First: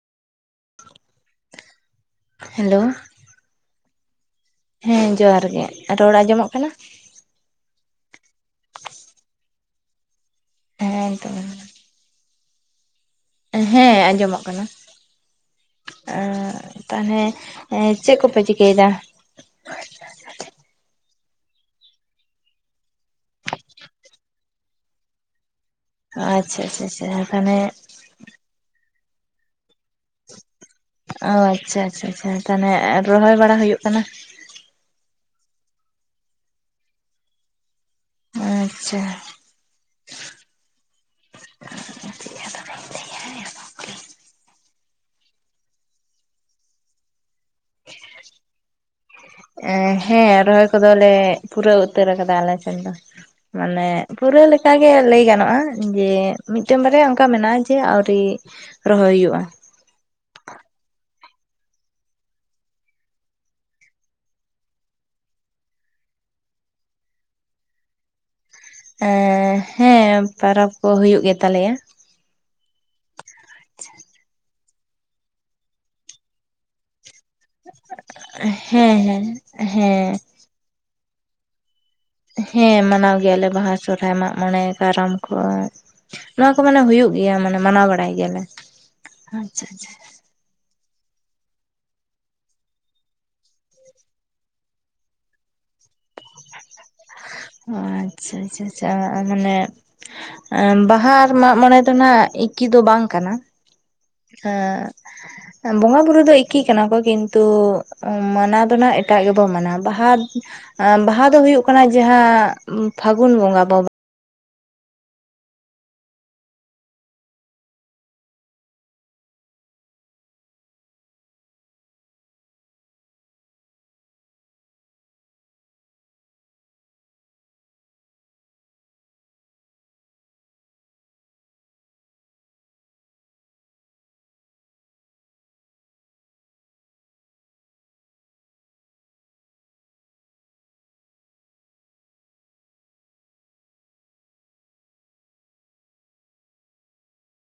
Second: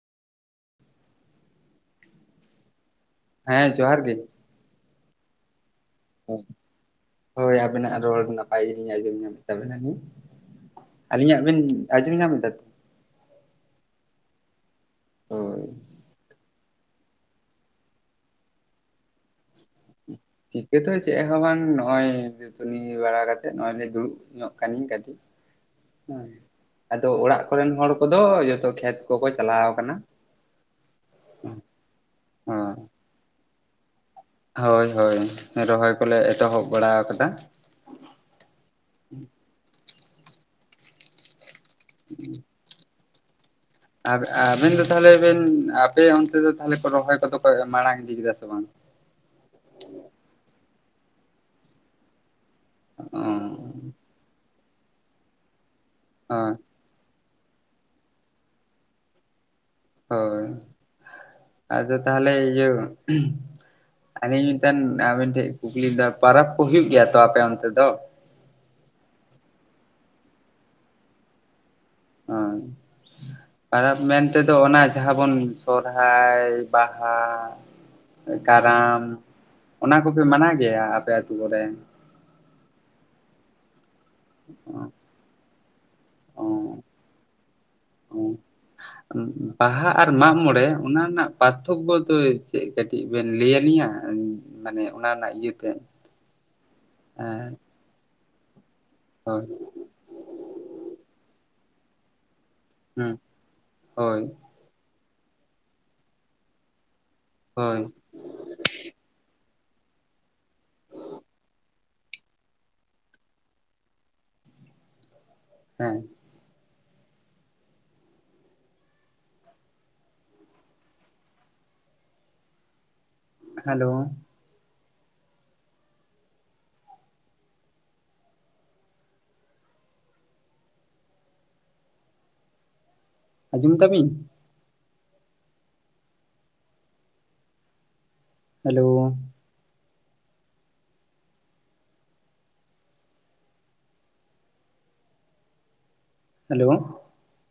Hello, ᱦᱮᱸ ᱡᱚᱸᱦᱟᱨ ᱜᱮ᱾ ᱦᱮᱸ ᱡᱚᱸᱦᱟᱨ ᱜᱮ ᱨᱚᱲ ᱟᱸᱡᱚᱢᱚᱜ ᱠᱟᱱᱟ? ᱦᱳᱭ ᱟᱹᱵᱤᱱᱟᱜ ᱨᱚᱲ ᱱᱟᱯᱟᱭ ᱜᱮ ᱞᱤᱧ ᱟᱸᱡᱚᱢ ᱧᱟᱢᱮᱫ ᱛᱟᱵᱮᱱᱟᱞᱤᱧ ᱦᱮᱸ ᱛᱚ ᱟᱹᱞᱤᱧᱟᱜ ᱵᱤᱱ ᱟᱸᱡᱚᱢᱸ ᱧᱟᱢ ᱮᱫᱟᱛ? ᱦᱮᱸ ᱟᱸᱡᱚᱢᱚᱜ ᱠᱟᱱᱟ᱾ ᱦᱳᱭ, ᱮᱸ ᱛᱟᱦᱚᱞᱮ ᱪᱮᱫ ᱠᱚᱯᱮ ᱪᱤᱠᱟᱹᱭᱫᱟ? ᱪᱤᱠᱟᱹ ᱛᱚ ᱪᱮᱫ ᱦᱚᱸ ᱵᱟᱝ ᱱᱚ-ᱚᱭ ᱫᱟᱹᱛᱩᱱᱤ ᱵᱟᱲᱟ ᱠᱟᱛᱮᱜ ᱱᱚ-ᱚᱭ ᱞᱮ ᱫᱩᱲᱩᱵ ᱧᱚᱜ ᱠᱟᱹᱱᱟᱹᱧ ᱠᱟᱹᱴᱤᱡ᱾ [unintelligible] ᱦᱮᱸ ᱟᱪᱪᱷᱟ [unintelligible] ᱟᱫᱚ ᱟᱪᱪᱷᱟ ᱚᱲᱟᱜ ᱛᱟᱦᱚᱞᱮ ᱠᱚᱨᱮᱱ ᱦᱚᱲ ᱠᱚᱫᱚ ᱡᱚᱛᱚ ᱠᱷᱮᱛ ᱠᱚᱠᱚ ᱪᱟᱞᱟᱣ ᱠᱟᱱᱟ ᱾ ᱚ ᱟᱪᱪᱷᱟ ᱟᱪᱪᱷᱟ ᱟᱪᱷᱟ, ᱛᱟᱦᱚᱞᱮ ᱨᱚᱦᱚᱭ ᱵᱟᱲᱟ ᱦᱩᱭᱩᱜ ᱠᱟᱱᱟ? ᱦᱳᱭ ᱦᱳᱭ ᱨᱚᱦᱚᱭ ᱠᱚᱞᱮ ᱮᱛᱚᱦᱚᱵ ᱵᱟᱲᱟ ᱟᱠᱟᱫᱟ ᱾ [inaudible] [unintelligible] ᱟᱵᱮᱱ ᱫᱚ ᱛᱟᱦᱚᱞᱮ ᱵᱮᱱ, ᱟᱯᱮ ᱚᱱᱛᱮ ᱫᱚ ᱛᱟᱦᱚᱞᱮ ᱨᱚᱦᱚᱭ ᱠᱚᱫᱚ ᱠᱚ ᱢᱟᱲᱟᱝ ᱤᱫᱤ ᱠᱮᱫᱟ ᱥᱮ ᱵᱟᱝ? ᱦᱮᱸ ᱨᱚᱦᱚᱭ ᱠᱚᱫᱚ ᱞᱮ ᱯᱩᱨᱟᱹᱣ ᱩᱛᱟᱹᱨ ᱟᱠᱟᱫᱟ ᱟᱞᱮ ᱥᱮᱱ ᱫᱚ ᱚ ᱾ ᱢᱟᱱᱮ ᱯᱩᱨᱟᱹ ᱞᱮᱠᱟ ᱜᱮ ᱞᱟᱹᱭ ᱜᱟᱱᱚᱜ-ᱟ ᱡᱮ ᱢᱤᱫ ᱦᱳᱭ ᱢᱤᱫᱴᱟᱝ ᱵᱟᱨᱭᱟ ᱚᱱᱠᱟ ᱢᱮᱱᱟᱜᱼᱟ ᱡᱮ ᱟᱣᱨᱤ ᱨᱚᱦᱚᱭ ᱦᱩᱭᱩᱜᱼᱟ᱾ ᱦᱳᱭ, ᱟᱫᱚ ᱛᱟᱦᱚᱞᱮ ᱤᱭᱟᱹ ᱟᱹᱞᱤᱧ ᱢᱤᱫᱴᱮᱱ ᱟᱹᱵᱤᱱ ᱴᱷᱮᱡ ᱠᱩᱠᱞᱤ ᱫᱚ ᱯᱚᱨᱚᱵ ᱠᱚ ᱦᱩᱭᱩᱜ ᱜᱮᱭᱟ ᱛᱚ ᱟᱯᱮ ᱚᱱᱛᱮ ᱫᱚ? ᱦᱮᱸ, ᱯᱚᱨᱚᱵ ᱠᱚ ᱦᱩᱭᱩᱜ ᱜᱮᱛᱟ ᱞᱮᱭᱟ ᱾ [unintelligible] ᱯᱚᱨᱚᱵ ᱢᱮᱱ ᱛᱮᱫᱚ ᱚᱱᱟ ᱡᱟᱦᱟᱸ ᱵᱚᱱ ᱥᱚᱨᱦᱟᱭ ᱵᱟᱦᱟ ᱦᱮᱸ ᱠᱟᱨᱟᱢ, ᱦᱮᱸ ᱚᱱᱟ ᱦᱮᱸ ᱠᱚᱯᱮ ᱢᱟᱱᱟᱣ ᱜᱮᱭᱟ ᱟᱯᱮ ᱟᱛᱳ ᱠᱚᱨᱮ? ᱦᱮᱸ ᱢᱟᱱᱟᱣ ᱜᱮᱭᱟ ᱞᱮ ᱵᱟᱦᱟ ᱥᱚᱨᱚᱦᱟᱭ ᱢᱟᱜ ᱢᱚᱬᱮ ᱠᱟᱨᱟᱢ ᱠᱚ ᱾ ᱱᱚᱣᱟ ᱠᱚ ᱢᱟᱱᱮ ᱦᱩᱭᱩᱜ ᱜᱮᱭᱟ ᱢᱟᱱᱮ ᱢᱟᱱᱟᱣ ᱵᱟᱲᱟᱭ ᱜᱮᱭᱟ ᱞᱮ ᱾ ᱵᱟᱦᱟ ᱟᱨ ᱢᱟᱜ ᱢᱚᱬᱮ ᱚᱱᱟ ᱨᱮᱱᱟᱜ ᱯᱟᱨᱛᱷᱚᱠᱚ ᱫᱚ ᱪᱮᱫ, ᱠᱟᱹᱴᱤᱡ ᱵᱮᱱ ᱞᱟᱹᱭ ᱟᱹᱞᱤᱧᱟ ᱢᱟᱱᱮ ᱚᱱᱟ ᱨᱮᱱᱟᱜ ᱤᱭᱟᱹᱛᱮᱫ? [unintelligible] ᱦᱮᱸ ᱾ ᱚ ᱟᱪᱪᱷᱟ ᱟᱪᱪᱷᱟ ᱟᱪᱷᱟ ᱢᱟᱱᱮ ᱵᱟᱦᱟ ᱟᱨ ᱢᱟᱜ ᱢᱚᱬᱮ ᱫᱚ ᱱᱟᱜ ᱮᱠᱤ ᱫᱚ ᱵᱟᱝ ᱦᱩᱸ ᱠᱟᱱᱟ ᱾ ᱦᱳᱭ ᱾ ᱮᱸ ᱵᱚᱸᱜᱟ ᱵᱩᱨᱩ ᱫᱚ ᱮᱠᱤ ᱠᱟᱱᱟ ᱠᱚ ᱠᱤᱱᱛᱩ ᱦᱳᱭ ᱢᱟᱱᱟᱣ ᱫᱚ ᱱᱟᱜ ᱮᱴᱟᱜ ᱜᱮᱵᱚ ᱢᱟᱱᱟᱣᱟ ᱵᱟᱦᱟ ᱵᱟᱦᱟ ᱫᱚ ᱦᱩᱭᱩᱜ ᱠᱟᱱᱟ ᱡᱟᱦᱟᱸ ᱯᱷᱟᱹᱜᱩᱱ ᱵᱚᱸᱜᱟ ᱵᱟᱵ ᱦᱮᱸ ᱾ ᱦᱮᱞᱳ ᱾ ᱟᱸᱡᱚᱢ ᱫᱟᱵᱤᱱ ᱦᱮᱞᱳ ᱾ ᱦᱮᱞᱳ ᱾